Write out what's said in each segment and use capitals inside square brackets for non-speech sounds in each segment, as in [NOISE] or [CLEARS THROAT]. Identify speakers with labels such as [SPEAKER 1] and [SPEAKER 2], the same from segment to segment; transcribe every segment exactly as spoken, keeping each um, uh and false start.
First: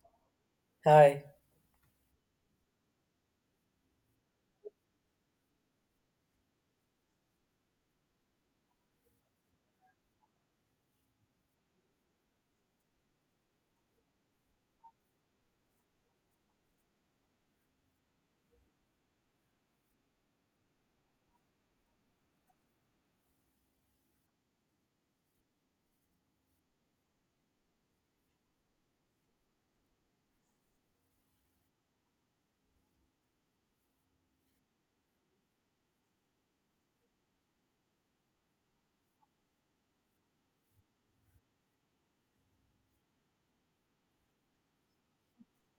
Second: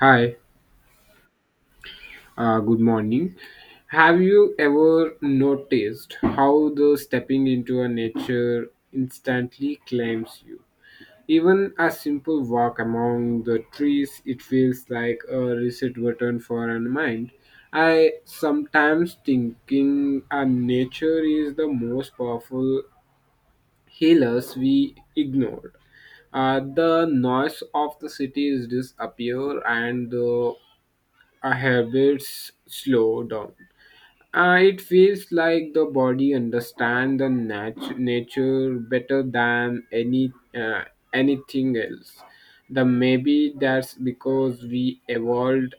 [SPEAKER 1] Hi,
[SPEAKER 2] Hi,
[SPEAKER 1] uh, good morning. Have you ever noticed how the stepping into a nature instantly claims you? Even a simple walk among the trees, it feels like a reset button for our mind. I sometimes thinking our nature is the most powerful healers we ignored. Uh, the noise of the cities disappear and the our habits slow down. Uh, it feels like the body understands the nat- nature better than any uh, anything else. The maybe that's because we evolved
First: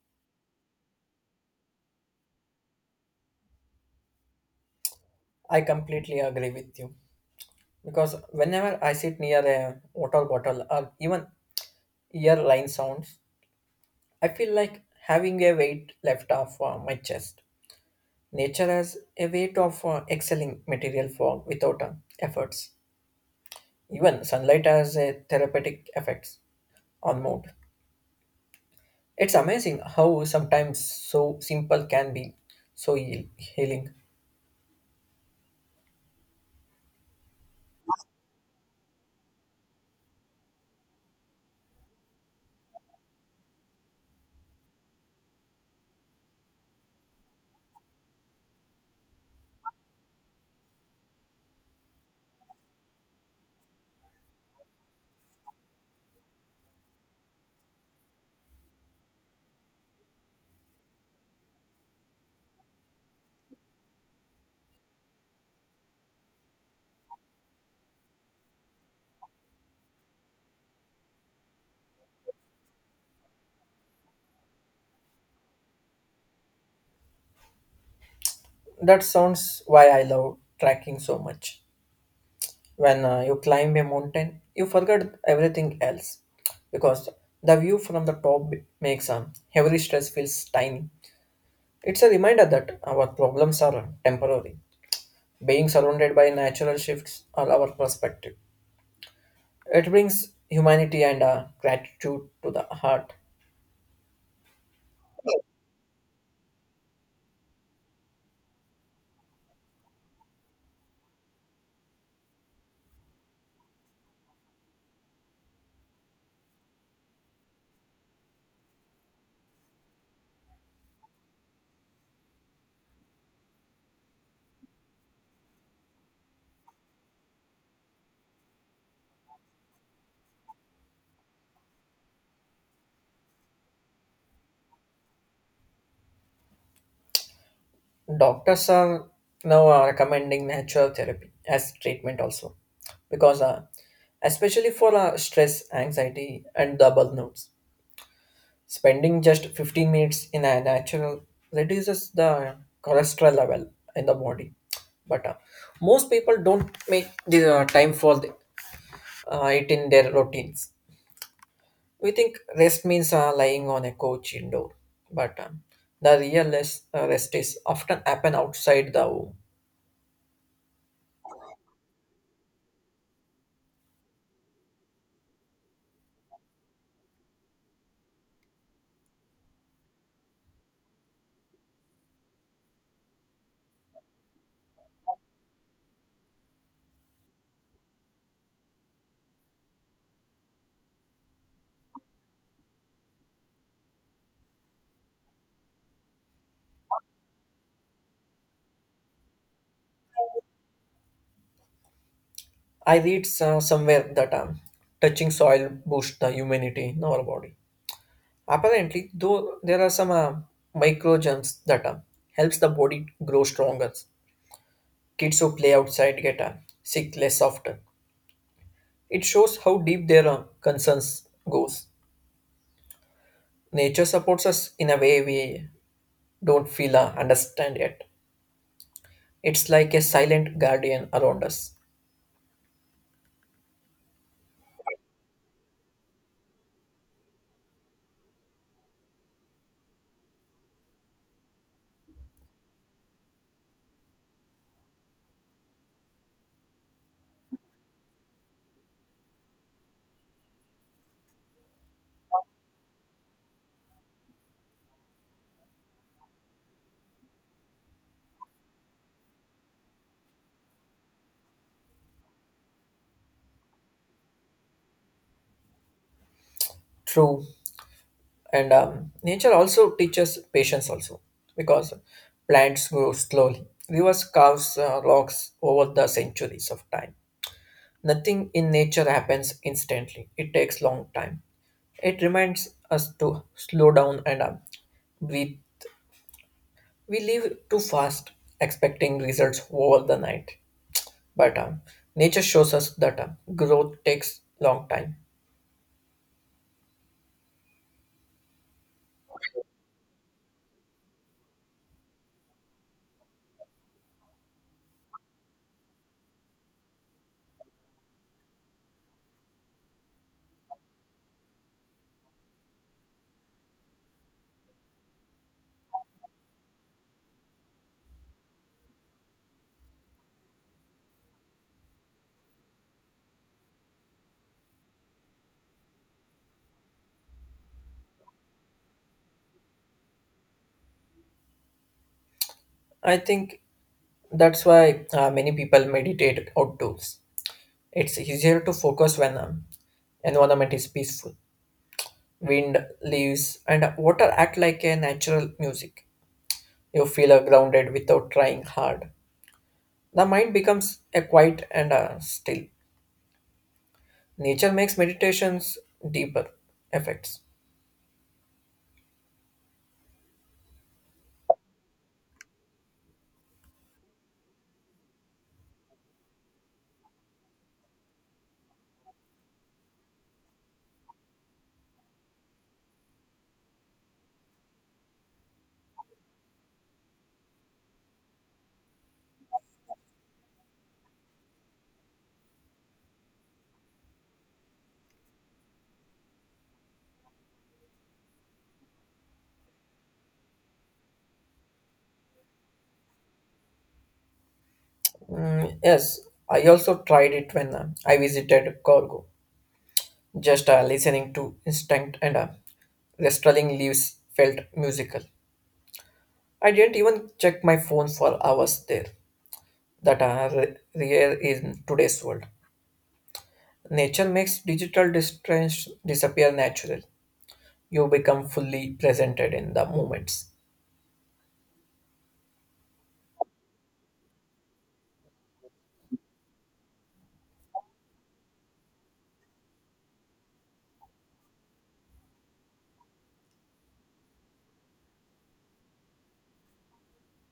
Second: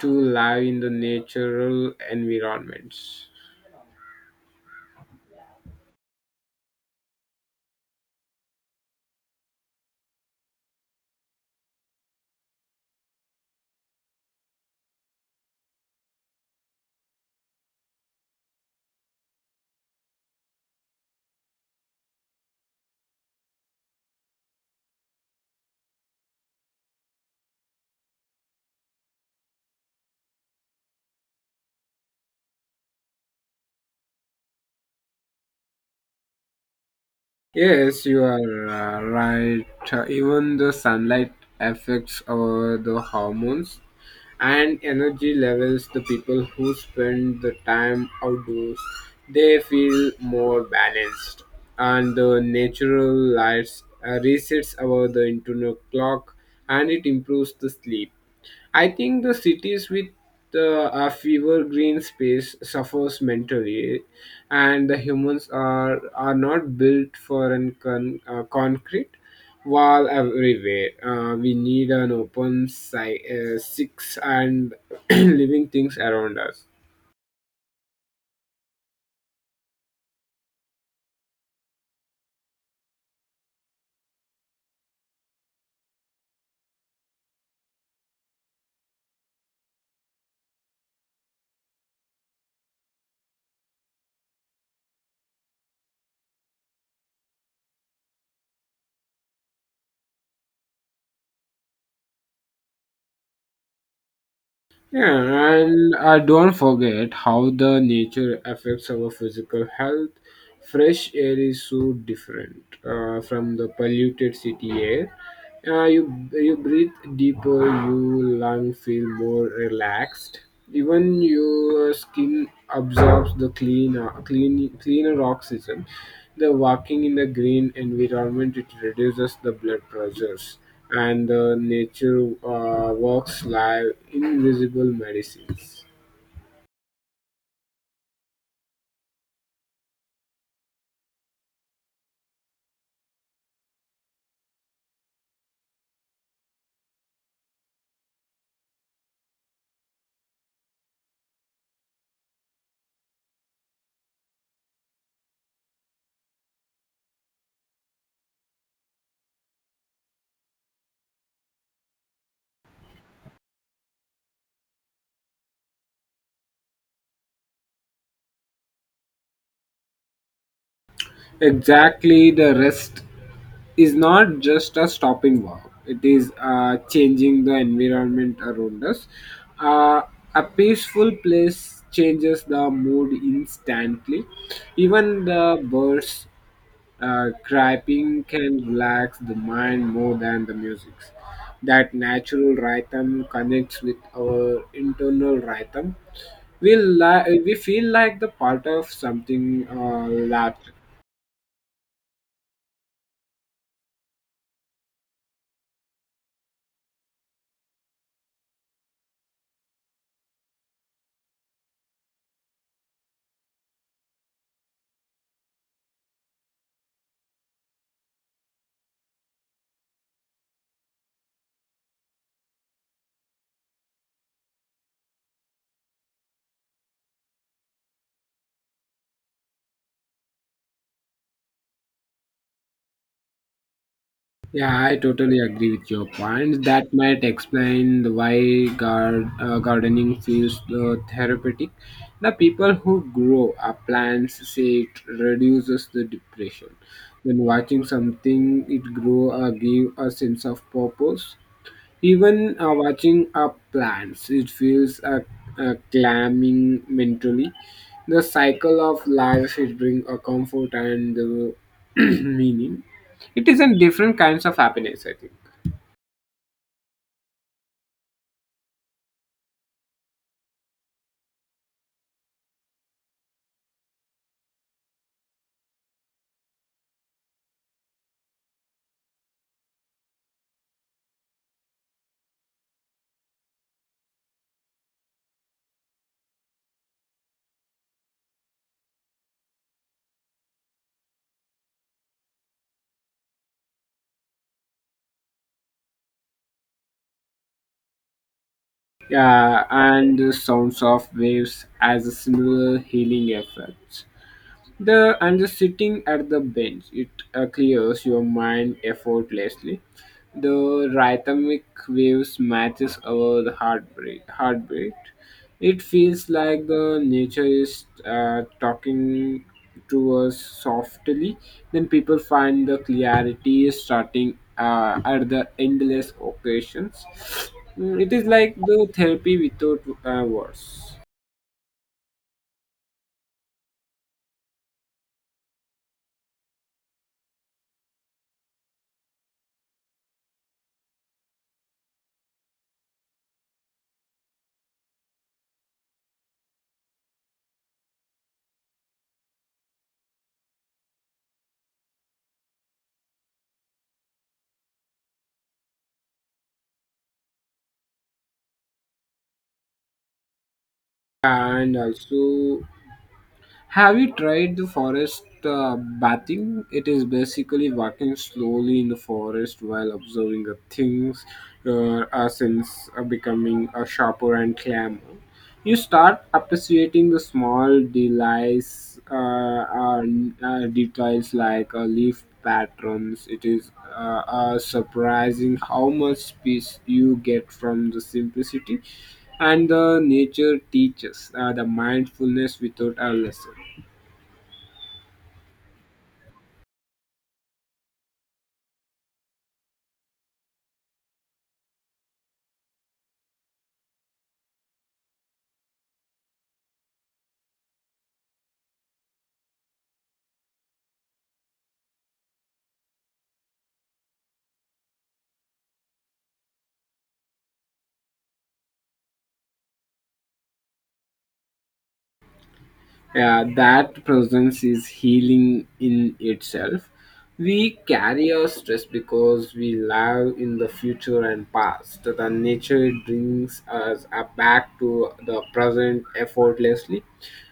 [SPEAKER 1] to live in the natural environments.
[SPEAKER 2] I completely agree with you. Because whenever I sit near a water bottle or even earline sounds, I feel like having a weight left off uh, my chest. Nature has a weight of uh, excelling material for without uh, efforts. Even sunlight has a therapeutic effects on mood. It's amazing how sometimes so simple can be so heal- healing.
[SPEAKER 1] Yes, you are uh, right. Uh, Even the sunlight affects our the hormones and energy levels. The people who spend the time outdoors, they feel more balanced. And the natural lights uh, resets our the internal clock, and it improves the sleep. I think the cities with uh, a fewer green space suffers mentally, and the humans are are not built for an con- uh, concrete wall everywhere. Uh, we need an open si- uh, six and [CLEARS THROAT] living things around us.
[SPEAKER 2] That sounds why I love tracking so much. When uh, you climb a mountain, you forget everything else because the view from the top makes um, every stress feels tiny. It's a reminder that our problems are um, temporary. Being surrounded by natural shifts are our perspective. It brings humanity and uh, gratitude to the heart.
[SPEAKER 1] Yeah, and uh, don't forget how the nature affects our physical health. Fresh air is so different uh, from the polluted city air. Uh, you you breathe deeper, you lung feel more relaxed. Even your skin absorbs the clean, uh, clean, cleaner oxygen. The walking in the green environment it reduces the blood pressures, and the nature uh, works like invisible medicines.
[SPEAKER 2] Doctors are now uh, recommending natural therapy as treatment also because uh, especially for uh, stress, anxiety, and the burnouts. Spending just fifteen minutes in a natural reduces the cholesterol level in the body. But uh, most people don't make the uh, time for the, uh, it in their routines. We think rest means uh, lying on a couch indoor, but um, the real rest, uh, rest is often happen outside the home.
[SPEAKER 1] Exactly, the rest is not just a stopping wow. It is uh, changing the environment around us. Uh, a peaceful place changes the mood instantly. Even the birds uh, criping can relax the mind more than the music. That natural rhythm connects with our internal rhythm. We, li- we feel like the part of something uh, larger.
[SPEAKER 2] I read uh, somewhere that um, touching soil boosts the humidity in our body. Apparently, though, there are some uh, microgens that uh, helps the body grow stronger. Kids who play outside get uh, sick less often. It shows how deep their uh, concerns goes. Nature supports us in a way we don't feel uh, understand yet. It's like a silent guardian around us.
[SPEAKER 1] Yeah, I totally agree with your point. That might explain the why gar- uh, gardening feels uh, therapeutic. The people who grow our plants say it reduces the depression. When watching something it grow uh, give a sense of purpose. Even uh, watching up plants, it feels a uh, calming mentally. The cycle of life is bring a comfort and the [CLEARS THROAT] meaning. It is in different kinds of happiness, I think.
[SPEAKER 2] True, and um, nature also teaches patience also because plants grow slowly. Rivers carve uh, rocks over the centuries of time. Nothing in nature happens instantly. It takes long time. It reminds us to slow down and uh, breathe. We live too fast, expecting results over the night. But um, nature shows us that um, growth takes long time.
[SPEAKER 1] Yeah, and the sounds of waves as a similar healing effect. The and the sitting at the bench, it uh, clears your mind effortlessly. The rhythmic waves matches our the heartbeat. Heartbeat. It feels like the nature is uh, talking to us softly. Then people find the clarity starting uh, at the endless occasions. Mm, it is like the therapy without uh, words.
[SPEAKER 2] I think that's why uh, many people meditate outdoors. It's easier to focus when um, environment is peaceful. Wind, leaves, and water act like a natural music. You feel uh, grounded without trying hard. The mind becomes a quiet and uh, still. Nature makes meditations deeper effects.
[SPEAKER 1] And also have you tried the forest uh, bathing? It is basically walking slowly in the forest while observing the things. Your uh, sense are becoming a sharper and clamor. You start appreciating the small delights, uh, uh, uh, details like uh, leaf patterns. It is uh, uh, surprising how much peace you get from the simplicity, and the nature teaches uh, the mindfulness without a lesson.
[SPEAKER 2] Mm, yes, I also tried it when uh, I visited Corgo. Just uh, listening to instinct and uh, rustling leaves felt musical. I didn't even check my phone for hours there. That are rare in today's world. Nature makes digital distress disappear naturally. You become fully presented in the moments.
[SPEAKER 1] Yeah, that presence is healing in itself. We carry our stress because we live in the future and past. The nature brings us uh, back to the present effortlessly.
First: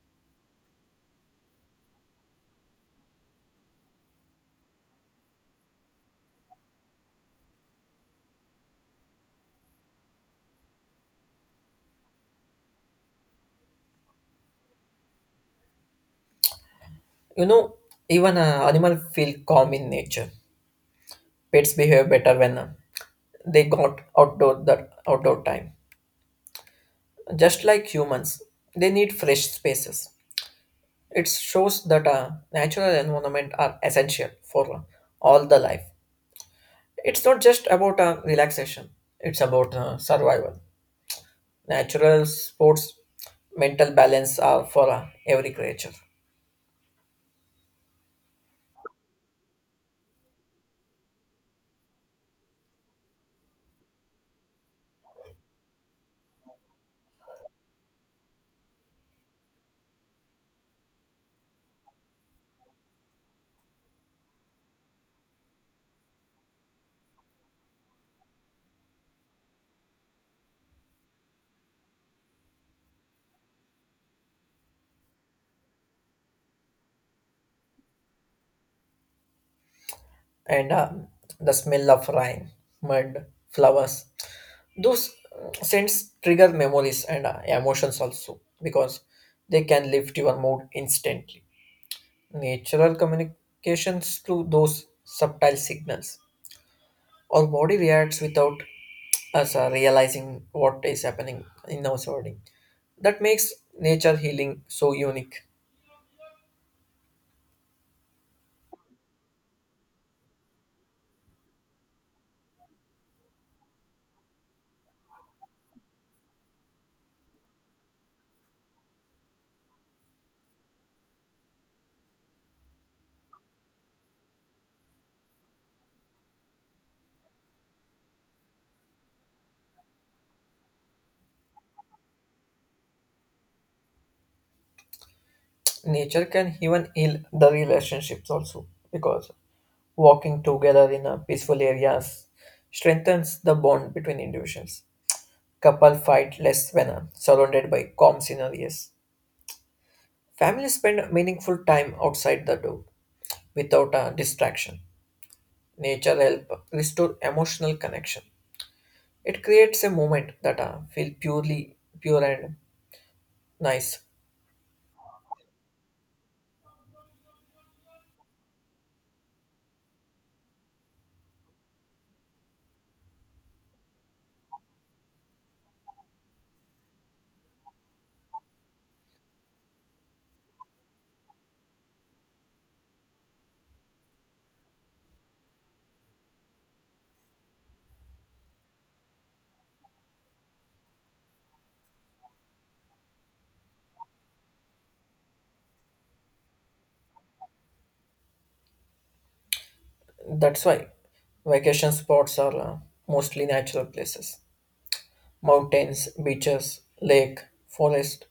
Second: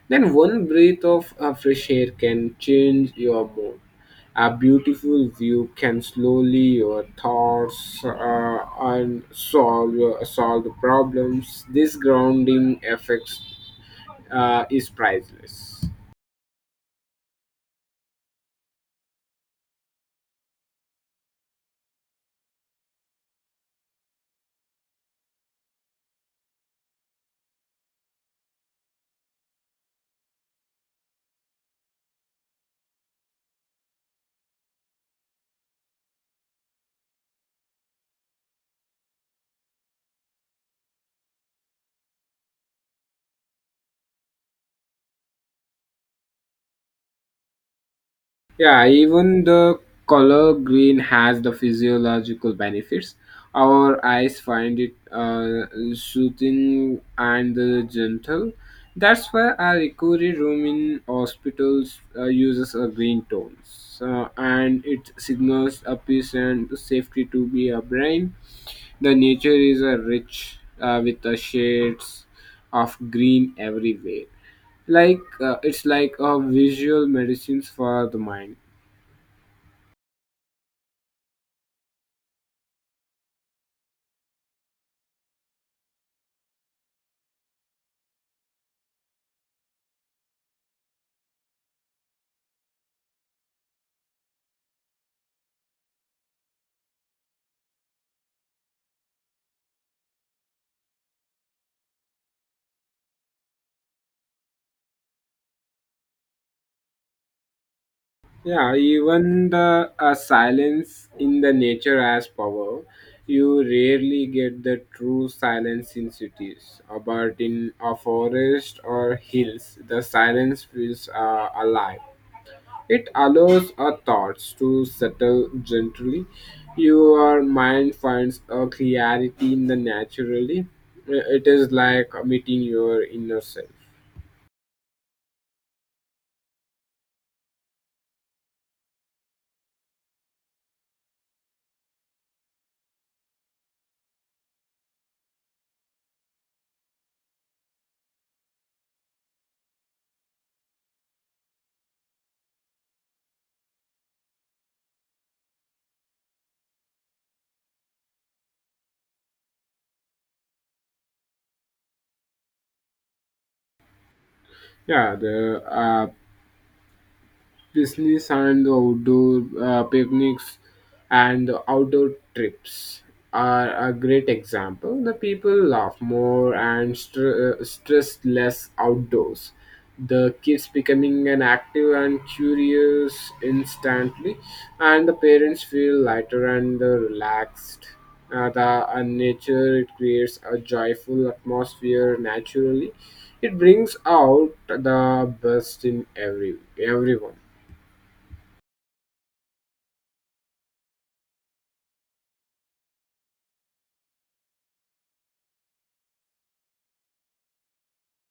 [SPEAKER 1] Then one breath of uh, fresh air can change your mood. A beautiful view can slowly your thoughts uh, and solve your, solve the problems. This grounding effects uh, is priceless.
[SPEAKER 2] You know, even uh, animal feel calm in nature. Pets behave better when uh, they got outdoor the outdoor time. Just like humans, they need fresh spaces. It shows that uh, natural environment are essential for uh, all the life. It's not just about uh, relaxation; it's about uh, survival. Natural sports, mental balance are for uh, every creature,
[SPEAKER 1] Yeah, even the color green has the physiological benefits. Our eyes find it uh, soothing and uh, gentle. That's why our recovery room in hospitals uh, uses a green tones, uh, and it signals a peace and safety to be a brain. The nature is a rich uh, with the shades of green everywhere. Like uh, it's like a visual medicines for the mind.
[SPEAKER 2] and um the smell of rain, mud, flowers, those mm, scents trigger memories and uh, emotions also because they can lift your mood instantly. Natural communications through those subtle signals, our body reacts without us uh, realizing what is happening in our surrounding. That makes nature healing so unique.
[SPEAKER 1] Yeah, even the uh, silence in the nature has power. You rarely get the true silence in cities, Uh, but in a forest or hills, the silence feels uh, alive. It allows our thoughts to settle gently. Your mind finds a clarity in the naturally. Uh, It is like meeting your inner self.
[SPEAKER 2] Nature can even heal the relationships also because walking together in a peaceful areas strengthens the bond between individuals. Couple fight less when uh, surrounded by calm scenarios. Families spend meaningful time outside the door without a distraction. Nature help restore emotional connection. It creates a moment that uh, feel purely pure and nice.
[SPEAKER 1] Yeah, the uh, Disney's and the outdoor uh, picnics and the outdoor trips are a great example. The people laugh more and str- uh, stress less outdoors. The kids becoming an active and curious instantly, and the parents feel lighter and uh, relaxed. Uh, the uh, nature it creates a joyful atmosphere naturally. It brings out the best in every everyone.
[SPEAKER 2] That's why vacation spots are uh, mostly natural places. Mountains, beaches, lake, forest.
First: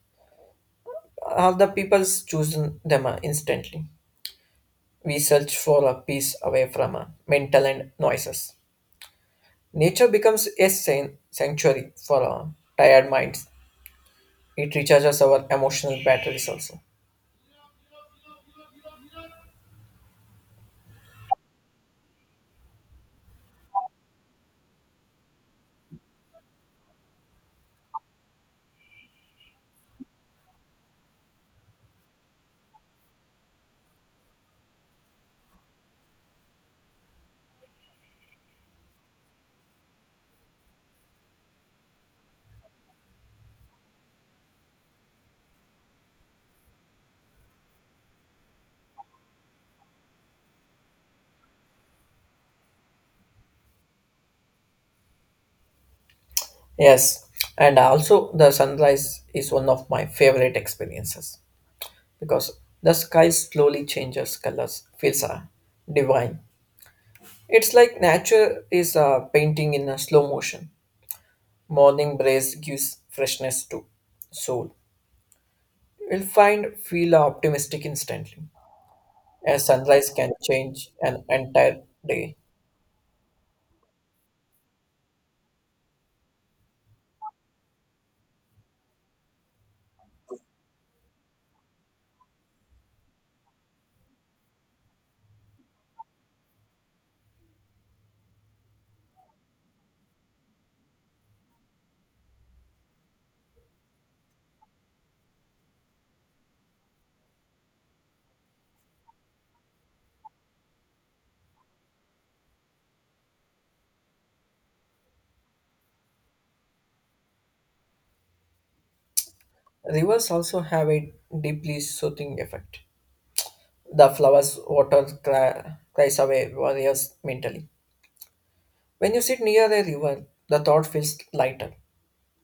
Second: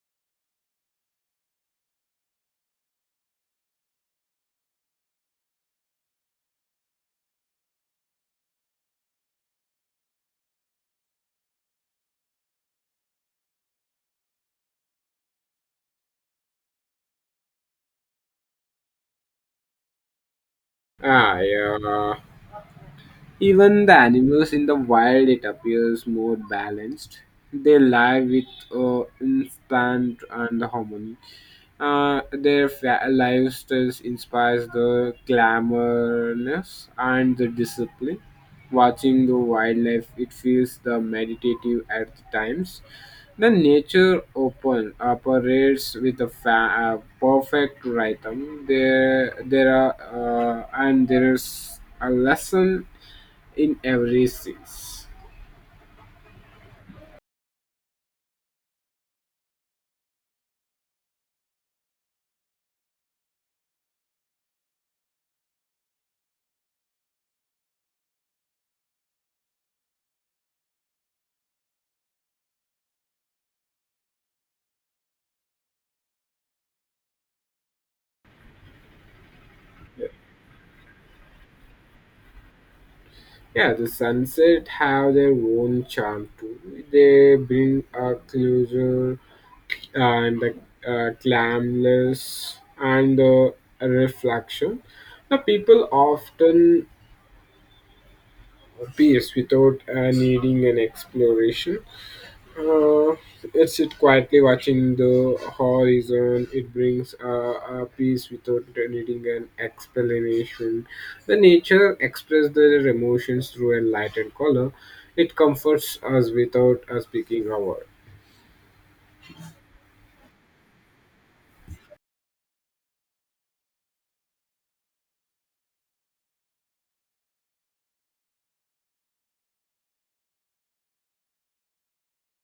[SPEAKER 2] All the people's choosing them uh, instantly. We search for a peace away from uh, mental and noises. Nature becomes a san- sanctuary for uh, tired minds. It recharges our emotional batteries also.
[SPEAKER 1] Ah, ya. Even the animals in the wild, it appears more balanced. They live with uh, instant and harmony. Uh, their fa- lifestyles inspires the glamorous and the discipline. Watching the wildlife, it feels the meditative at times. The nature open operates with a fa- uh, perfect rhythm. There, there are, uh, and there is a lesson in every sense.
[SPEAKER 2] Yes, and also the sunrise is one of my favorite experiences because the sky slowly changes colors, feels uh, divine. It's like nature is uh, painting in a slow motion. Morning breeze gives freshness to soul. You'll find feel optimistic instantly. A sunrise can change an entire day.
[SPEAKER 1] Yeah, the sunset have their own charm too. They bring a closure and the uh, calmness and the reflection. The people often peace without uh, needing an exploration. Uh, it's it sit quietly watching the horizon. It brings uh, a peace without needing an explanation. The nature expresses their emotions through a light and color. It comforts us without us speaking a word.
[SPEAKER 2] Rivers also have a deeply soothing effect. The flowers water cry, cries away warriors mentally. When you sit near a river, the thought feels lighter.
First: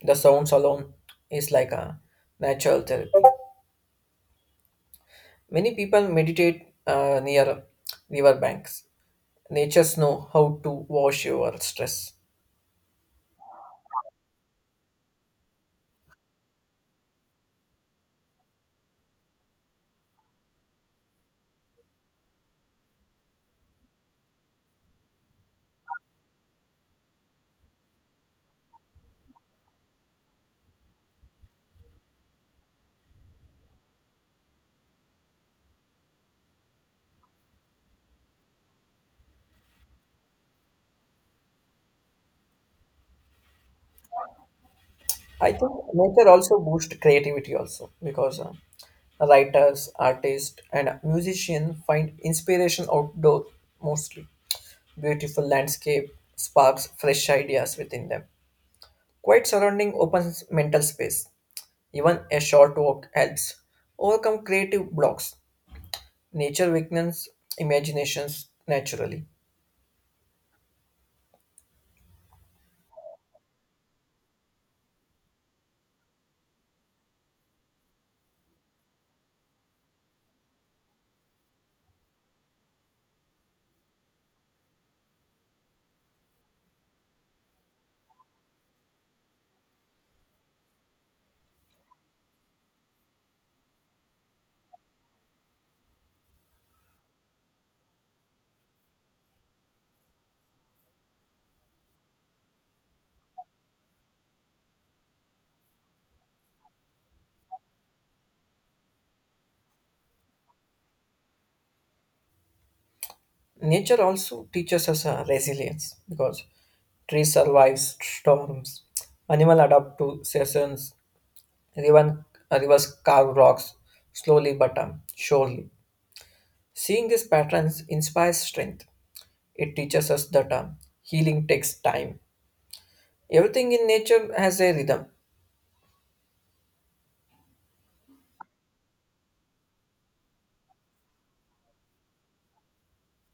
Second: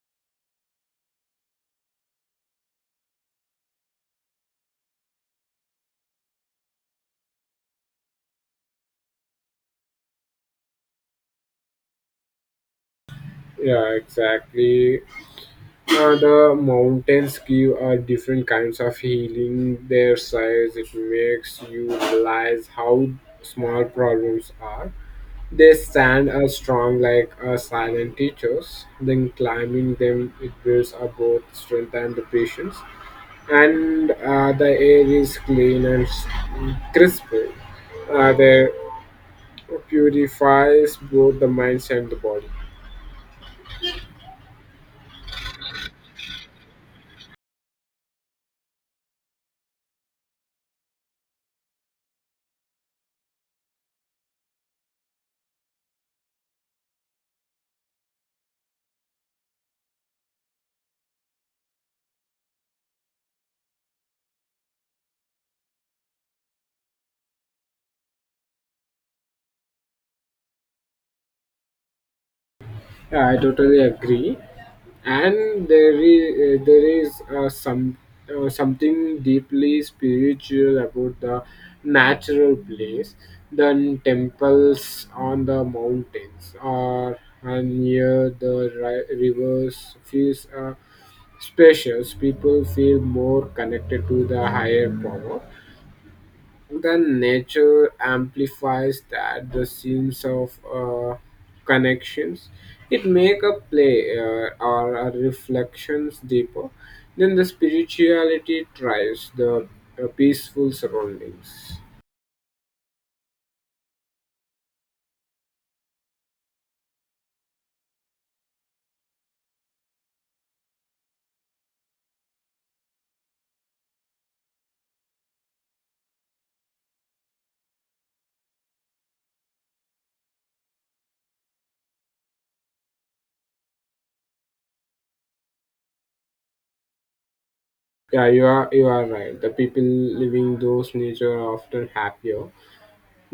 [SPEAKER 2] The sounds alone is like a natural therapy. Many people meditate uh, near river banks. Nature's know how to wash your stress.
[SPEAKER 1] Yeah, exactly. Uh, the mountains give uh, different kinds of healing. Their size it makes you realize how small problems are. They stand as strong like uh, silent teachers. Then climbing them, it builds up both strength and the patience. And uh, the air is clean and s- crisp. Uh, they purifies both the minds and the body.
[SPEAKER 2] I think nature also boosts creativity also because uh, writers, artists, and musicians find inspiration outdoor mostly. Beautiful landscape sparks fresh ideas within them. Quiet surrounding opens mental space. Even a short walk helps overcome creative blocks. Nature weakens imaginations naturally.
[SPEAKER 1] Yeah, I totally agree. And there is uh, there is uh, some uh, something deeply spiritual about the natural place than temples on the mountains or uh, near the ri- rivers feels uh, spacious. People feel more connected to the higher power. Then nature amplifies that the sense of uh, connections, it make a play uh, or a reflections deeper then the spirituality tries the uh, peaceful surroundings.
[SPEAKER 2] Nature also teaches us uh, resilience because trees survive storms, animal adapt to seasons, even rivers carve rocks slowly but um, surely. Seeing these patterns inspires strength. It teaches us that um, healing takes time. Everything in nature has a rhythm,
[SPEAKER 1] Yeah, you are you are right, the people living those nature are often happier.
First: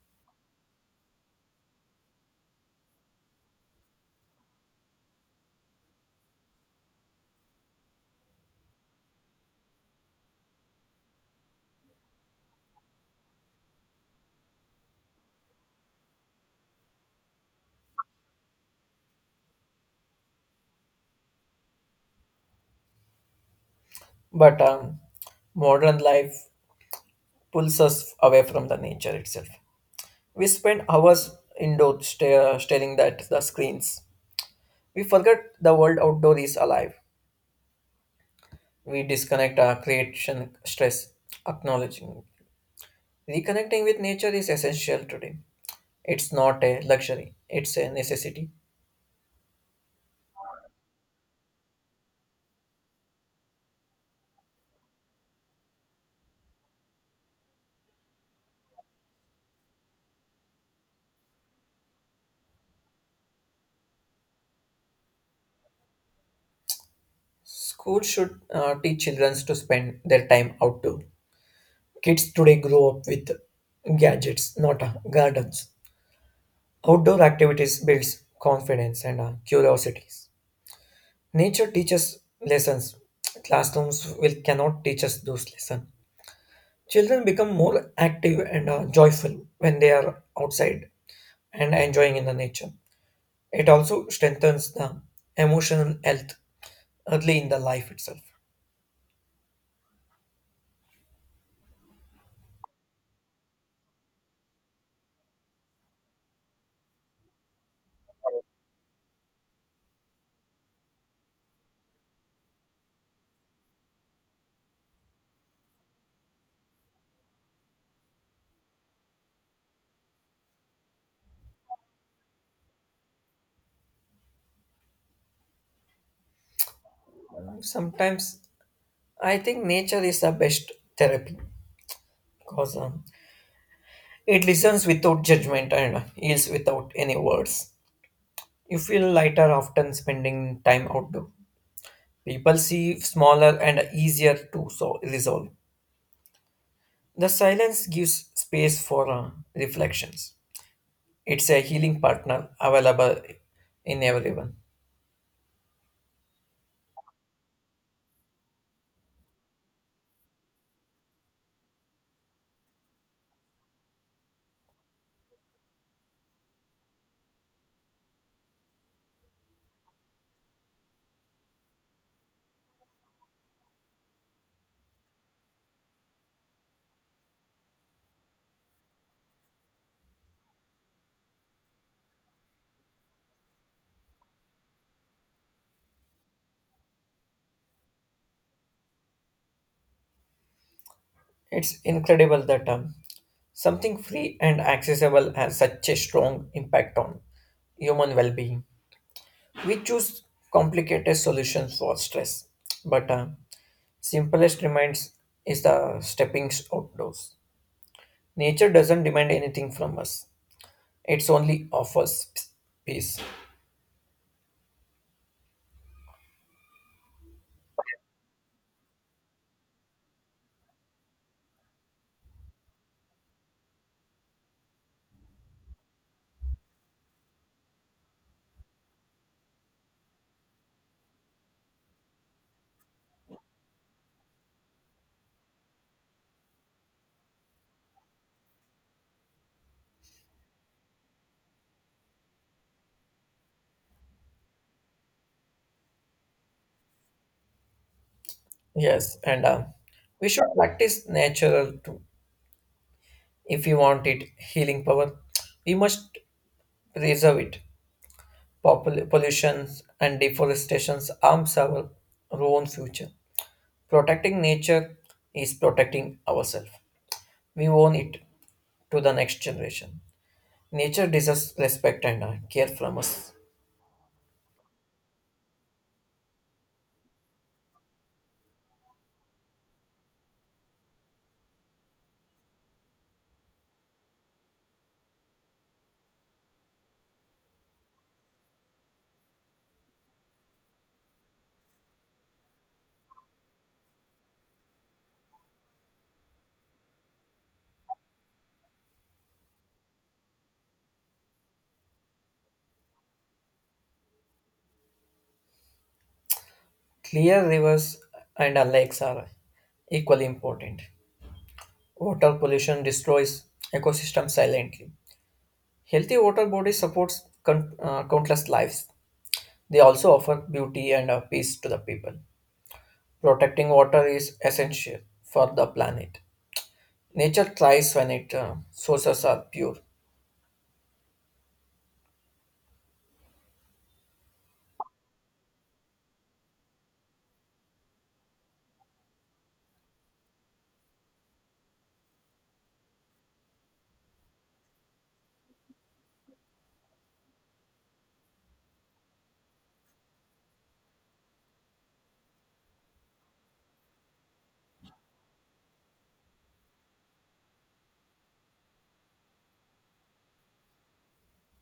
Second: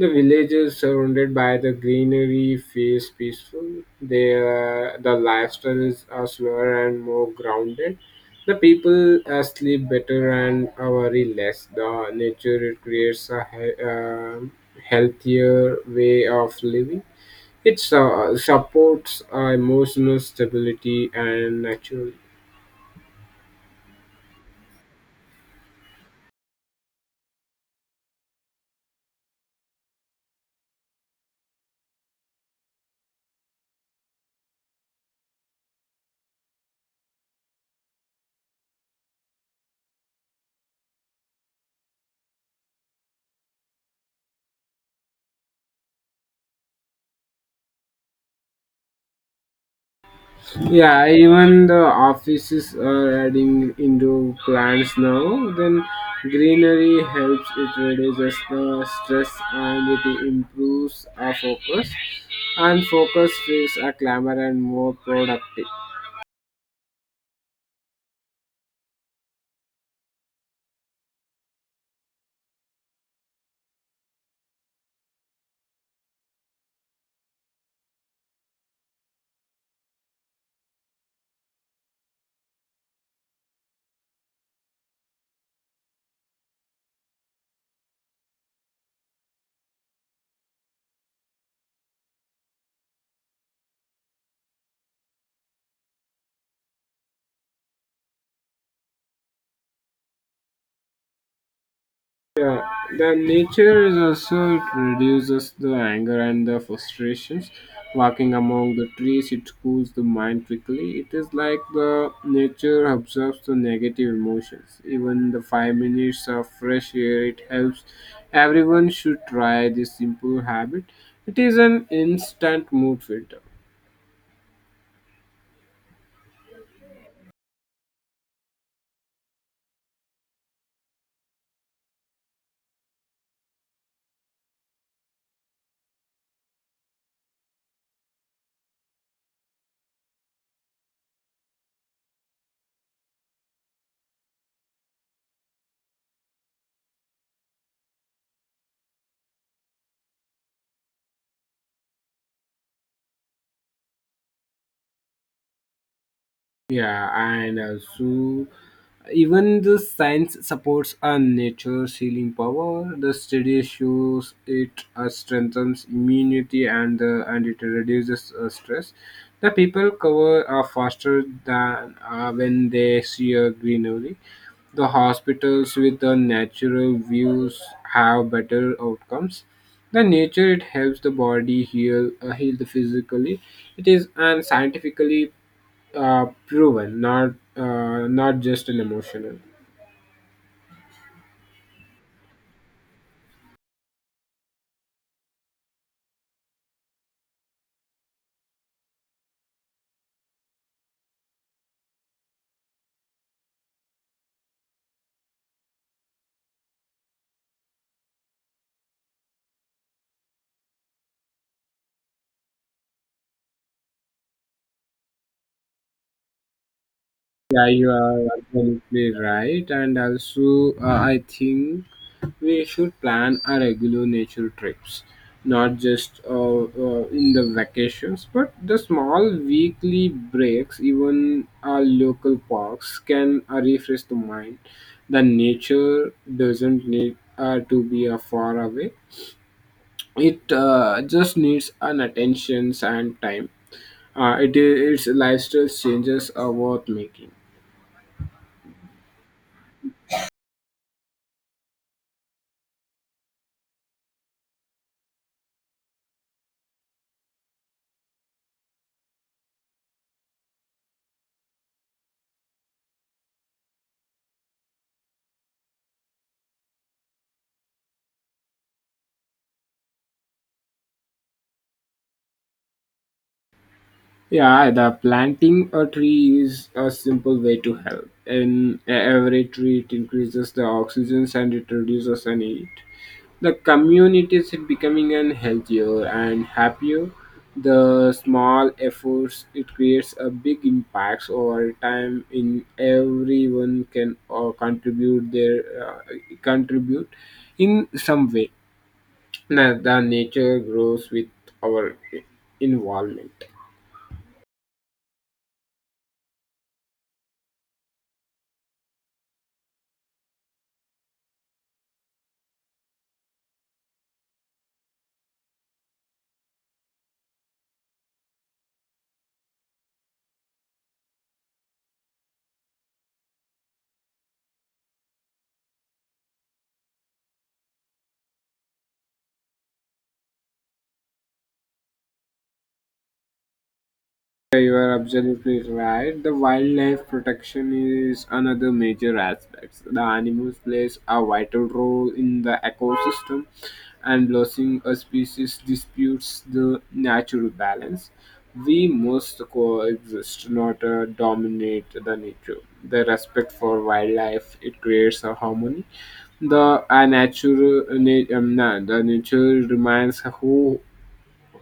[SPEAKER 1] The villages surrounded by the greenery feels peaceful. Their the lifestyles are slower and more grounded. The people uh, sleep better and uh, worry less. The nature it creates a he- uh, healthier way of living. It uh, supports uh, emotional stability and naturally.
[SPEAKER 2] but um, modern life pulls us away from the nature itself. We spend hours indoors sta- staring at the screens. We forget the world outdoor is alive. We disconnect our creation stress, acknowledging. Reconnecting with nature is essential today. It's not a luxury, it's a necessity.
[SPEAKER 1] Yeah, even the offices are adding indoor plants now. Then greenery helps, it reduces the stress and it improves our focus. And focus feels a clamor and more productive.
[SPEAKER 2] Schools should uh, teach children to spend their time outdoor. Kids today grow up with gadgets, not uh, gardens. Outdoor activities builds confidence and uh, curiosities. Nature teaches lessons. Classrooms will cannot teach us those lessons. Children become more active and uh, joyful when they are outside and enjoying in the nature. It also strengthens the emotional health early in the life itself.
[SPEAKER 1] Yeah, the nature is also it reduces the anger and the frustrations. Walking among the trees, it cools the mind quickly. It is like the nature absorbs the negative emotions. Even the five minutes of fresh air, it helps. Everyone should try this simple habit. It is an instant mood filter.
[SPEAKER 2] Sometimes I think nature is the best therapy because um, it listens without judgment and uh, heals without any words. You feel lighter after spending time outdoor. People see smaller and easier to so- resolve. The silence gives space for uh, reflections. It's a healing partner available in everyone.
[SPEAKER 1] Yeah, and also even the science supports a nature's healing power. The study shows it uh, strengthens immunity and uh, and it reduces uh, stress. The people cover are faster than uh, when they see a greenery. The hospitals with the natural views have better outcomes. The nature it helps the body heal uh, heal the physically. It is and scientifically uh, proven, not uh, not just an emotional.
[SPEAKER 2] It's incredible that um, something free and accessible has such a strong impact on human well-being. We choose complicated solutions for stress, but uh, simplest reminds is the stepping outdoors. Nature doesn't demand anything from us, it's only offers peace.
[SPEAKER 1] Yeah, you are absolutely right, and also uh, I think we should plan our regular nature trips, not just uh, uh, in the vacations, but the small weekly breaks. Even our local parks can uh, refresh the mind. The nature doesn't need uh, to be uh, far away. It uh, just needs an attention and time. Uh, it is its lifestyle changes are worth making.
[SPEAKER 2] Yes, and uh, we should practice natural too. If we want it healing power, we must preserve it. Popul- pollution and deforestation harms our own future. Protecting nature is protecting ourselves. We own it to the next generation. Nature deserves respect and uh, care from us.
[SPEAKER 1] Yeah, the planting a tree is a simple way to help. And every tree it increases the oxygen and it reduces the need. The community is becoming an healthier and happier. The small efforts it creates a big impacts over time. In everyone can uh, contribute their uh, contribute in some way. Na- The nature grows with our involvement.
[SPEAKER 2] Clear rivers and uh, lakes are equally important. Water pollution destroys ecosystems silently. Healthy water bodies supports con- uh, countless lives. They also offer beauty and uh, peace to the people. Protecting water is essential for the planet. Nature thrives when its uh, sources are pure.
[SPEAKER 1] Yeah, you are absolutely right. The wildlife protection is another major aspect. The animals plays a vital role in the ecosystem, and losing a species disputes the natural balance. We must coexist, not uh, dominate the nature. The respect for wildlife it creates a harmony. The uh, natural, uh, na- um, na- the nature remains who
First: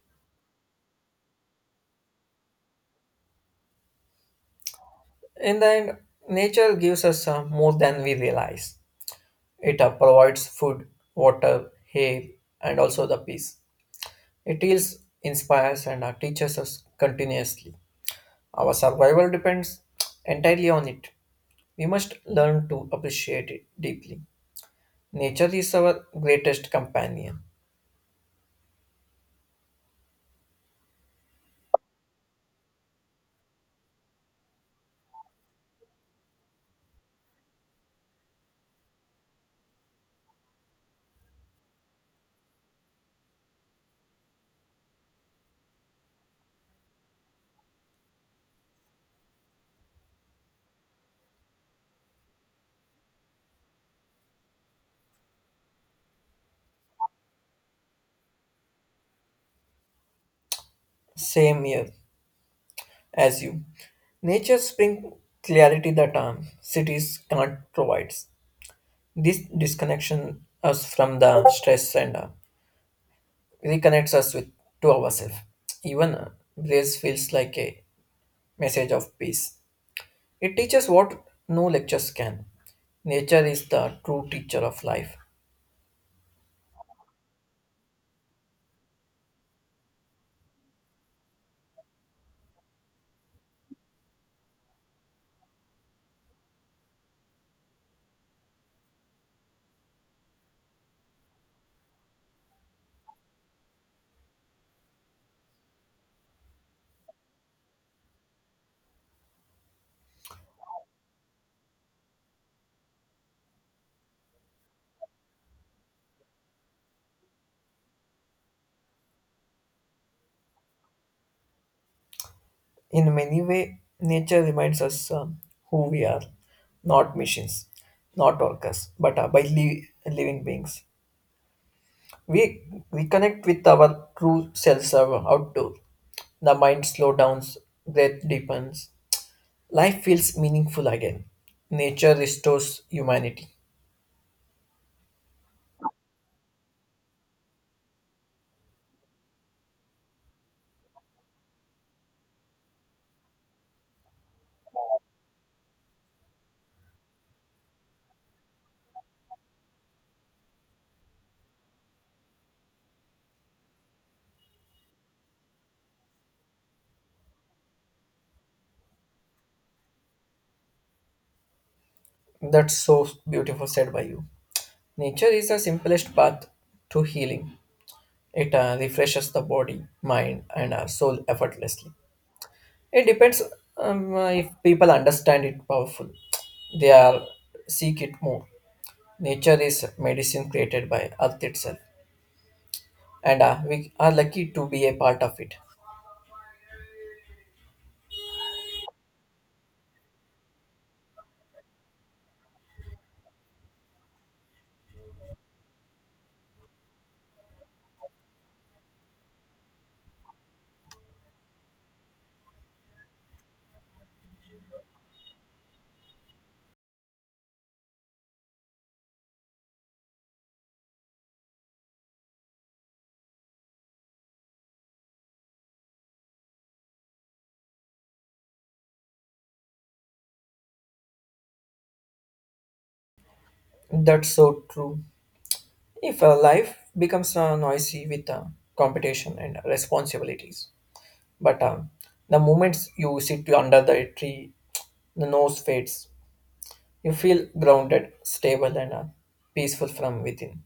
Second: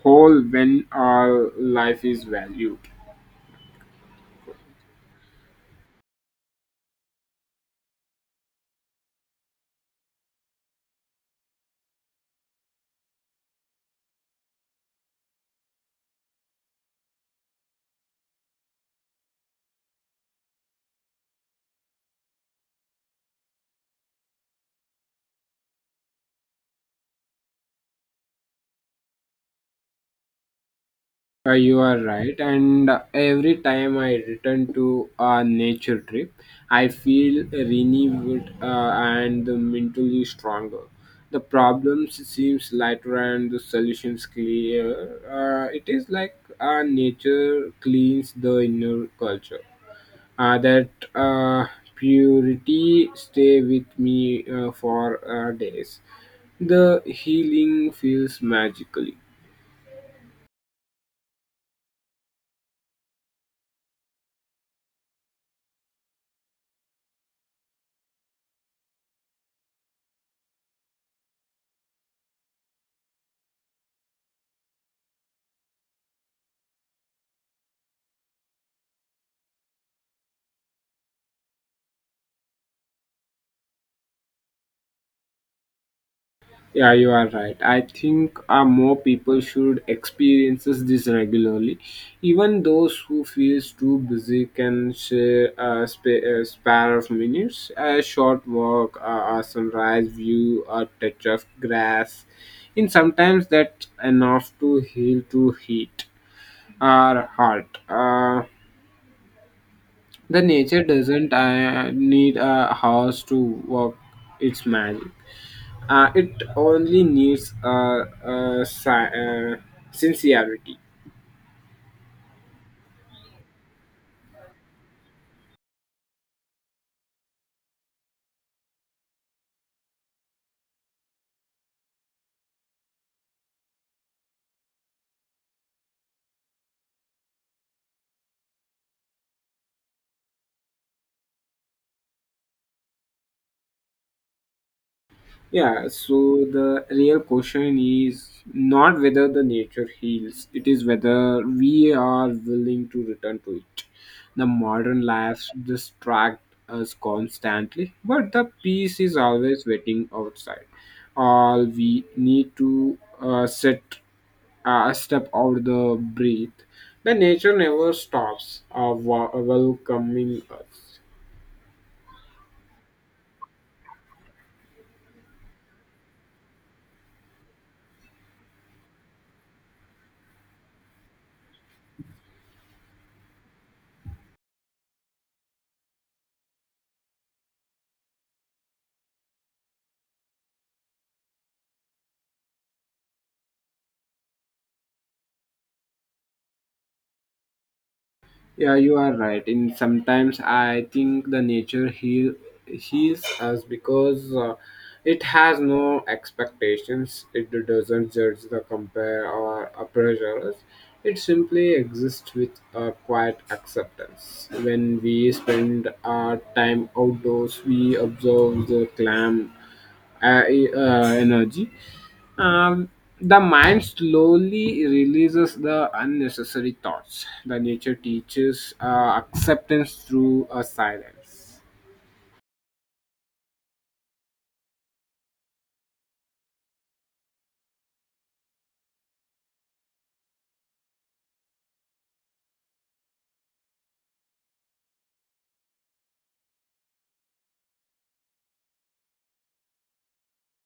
[SPEAKER 1] whole when our life is valued.
[SPEAKER 2] In the end, nature gives us uh, more than we realize. It uh, provides food, water, air, and also the peace. It heals, inspires, and uh, teaches us continuously. Our survival depends entirely on it. We must learn to appreciate it deeply. Nature is our greatest companion.
[SPEAKER 1] Uh, you are right, and uh, every time I return to a nature trip, I feel renewed uh, and mentally stronger. The problems seems lighter and the solutions clear. Uh, it is like uh, nature cleans the inner culture. Uh, that uh, purity stay with me uh, for uh, days. The healing feels magically.
[SPEAKER 2] Same here as you. Nature's brings clarity that um, cities can't provide. This disconnection us from the stress and uh, reconnects us with to ourselves. Even uh, grace feels like a message of peace. It teaches what no lectures can. Nature is the true teacher of life.
[SPEAKER 1] Yeah, you are right. I think uh, more people should experiences this regularly. Even those who feels too busy can share a, spa- a spare of minutes, a short walk, a, a sunrise view, a touch of grass. And sometimes that's enough to heal to heat our heart. Uh, the nature doesn't uh, need a house to work its magic. Uh, it only needs uh, uh, si- uh, sincerity.
[SPEAKER 2] In many ways, nature reminds us uh, who we are, not machines, not workers, but uh, by li- living beings. We reconnect with our true selves uh, outdoor. The mind slows down, breath deepens. Life feels meaningful again. Nature restores humanity.
[SPEAKER 1] Yeah, so the real question is not whether the nature heals, it is whether we are willing to return to it. The modern lives distract us constantly, but the peace is always waiting outside. All we need to uh, sit uh, step out the breath, the nature never stops uh, wa- welcoming us.
[SPEAKER 2] That's so beautiful said by you. Nature is the simplest path to healing. It uh, refreshes the body, mind, and uh, soul effortlessly. It depends um, uh, if people understand it powerful. They are seek it more. Nature is medicine created by Earth itself, and uh, we are lucky to be a part of it.
[SPEAKER 1] Yeah, you are right. In sometimes I think the nature heal heals us because uh, it has no expectations, it doesn't judge the compare or uh, pressure us. It simply exists with a quiet acceptance. When we spend our time outdoors, we observe the clam uh, e, uh, energy. Um, the mind slowly releases the unnecessary thoughts. The nature teaches uh, acceptance through a silence.
[SPEAKER 2] That's so true. If uh, life becomes uh, noisy with uh, competition and responsibilities, but um, the moments you sit under the tree, the nose fades. You feel grounded, stable, and uh, peaceful from within.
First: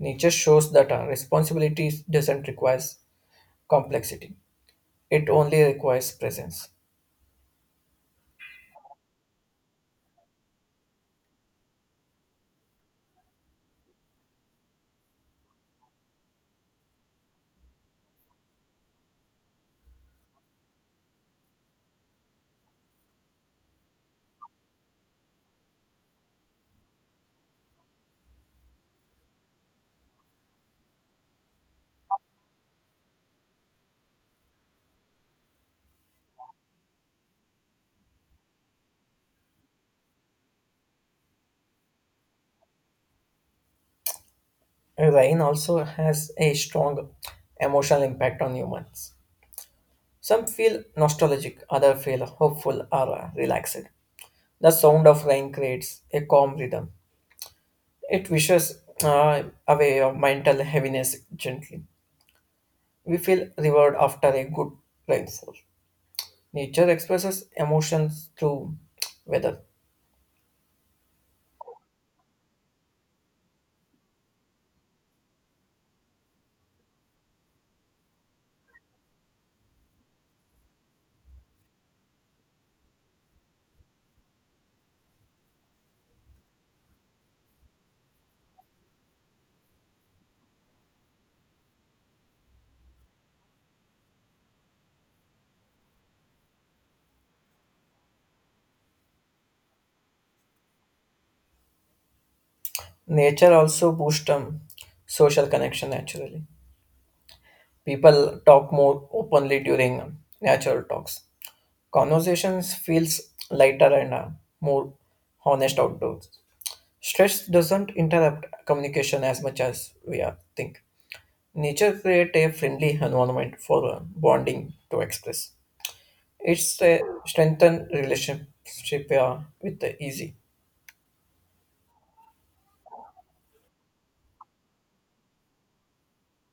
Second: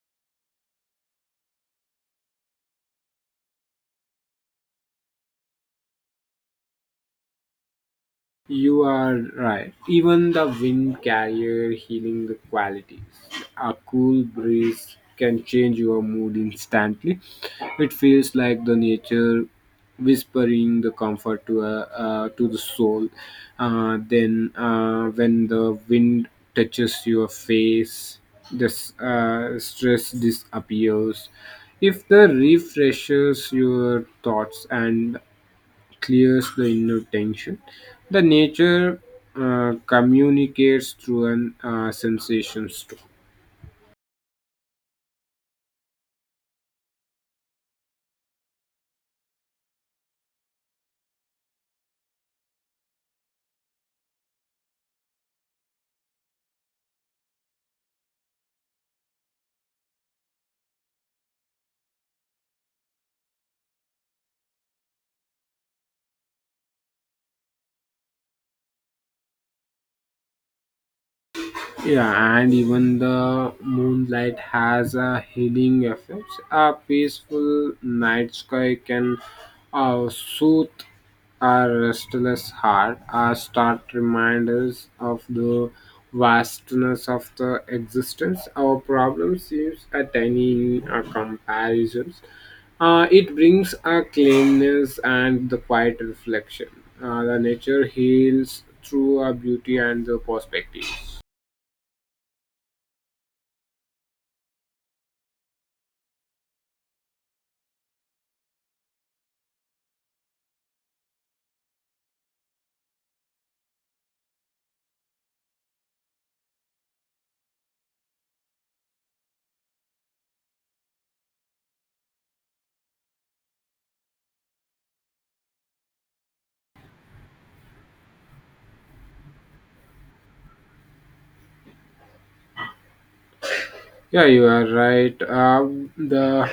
[SPEAKER 2] Nature shows that uh, responsibility doesn't require complexity. It only requires presence.
[SPEAKER 1] You are right. Even the wind carrier healing the qualities. A cool breeze can change your mood instantly. It feels like the nature whispering the comfort to uh, uh, to the soul. Uh, then uh, when the wind touches your face, the s- uh, stress disappears. If the refreshes your thoughts and clears the inner tension. The nature uh, communicates through an uh, sensations too.
[SPEAKER 2] Rain also has a strong emotional impact on humans. Some feel nostalgic, others feel hopeful or uh, relaxed. The sound of rain creates a calm rhythm. It wishes uh, away your mental heaviness gently. We feel reward after a good rainfall. Nature expresses emotions through weather.
[SPEAKER 1] Yeah, and even the moonlight has a healing effect. A peaceful night sky can uh, soothe our restless heart. Our start reminders of the vastness of the existence. Our problem seems a tiny in our comparisons. Uh, it brings a cleanness and the quiet reflection. Uh, the nature heals through our beauty and the perspectives.
[SPEAKER 2] Nature also boosts um, social connection naturally. People talk more openly during natural talks. Conversations feels lighter and uh, more honest outdoors. Stress doesn't interrupt communication as much as we are think. Nature create a friendly environment for uh, bonding to express. It's a strengthened relationship uh, with the easy.
[SPEAKER 1] Yeah, you are right. Um, the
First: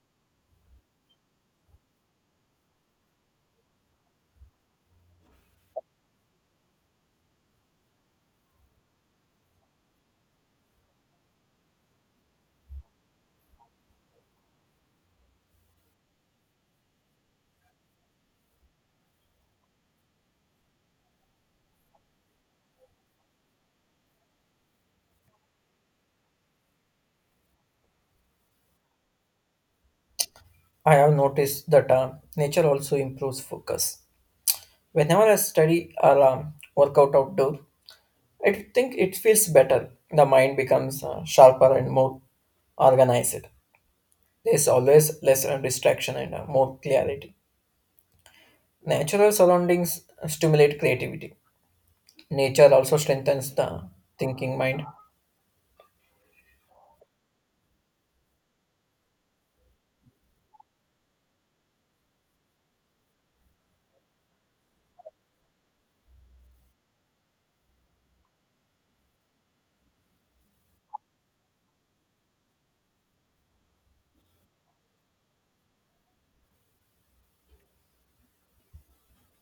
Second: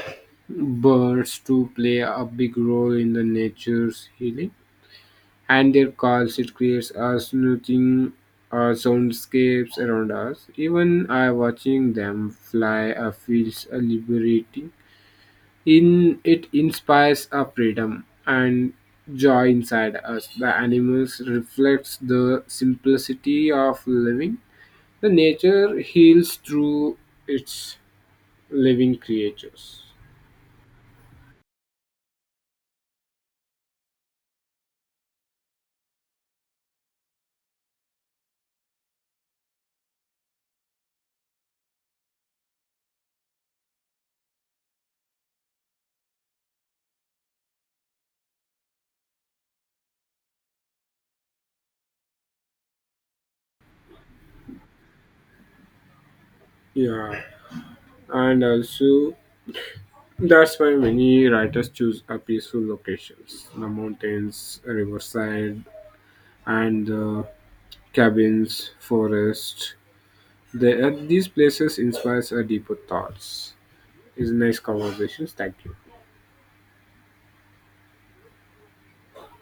[SPEAKER 1] birds do play a big role in the nature's healing, and their calls it creates us looking uh, soundscapes around us. Even I watching them fly uh, feels uh, liberating. In it inspires a freedom and joy inside us. The animals reflects the simplicity of living. The nature heals through its living creatures.
[SPEAKER 2] I have noticed that uh, nature also improves focus. Whenever I study or um, work out outdoor, I think it feels better. The mind becomes uh, sharper and more organized. There's always less uh, distraction and uh, more clarity. Natural surroundings uh, stimulate creativity. Nature also strengthens the thinking mind.
[SPEAKER 1] Yeah, and also that's why many writers choose a peaceful locations, the mountains, riverside, and the cabins, forest. They, uh, these places inspires a deeper thoughts. It's nice conversations. Thank you.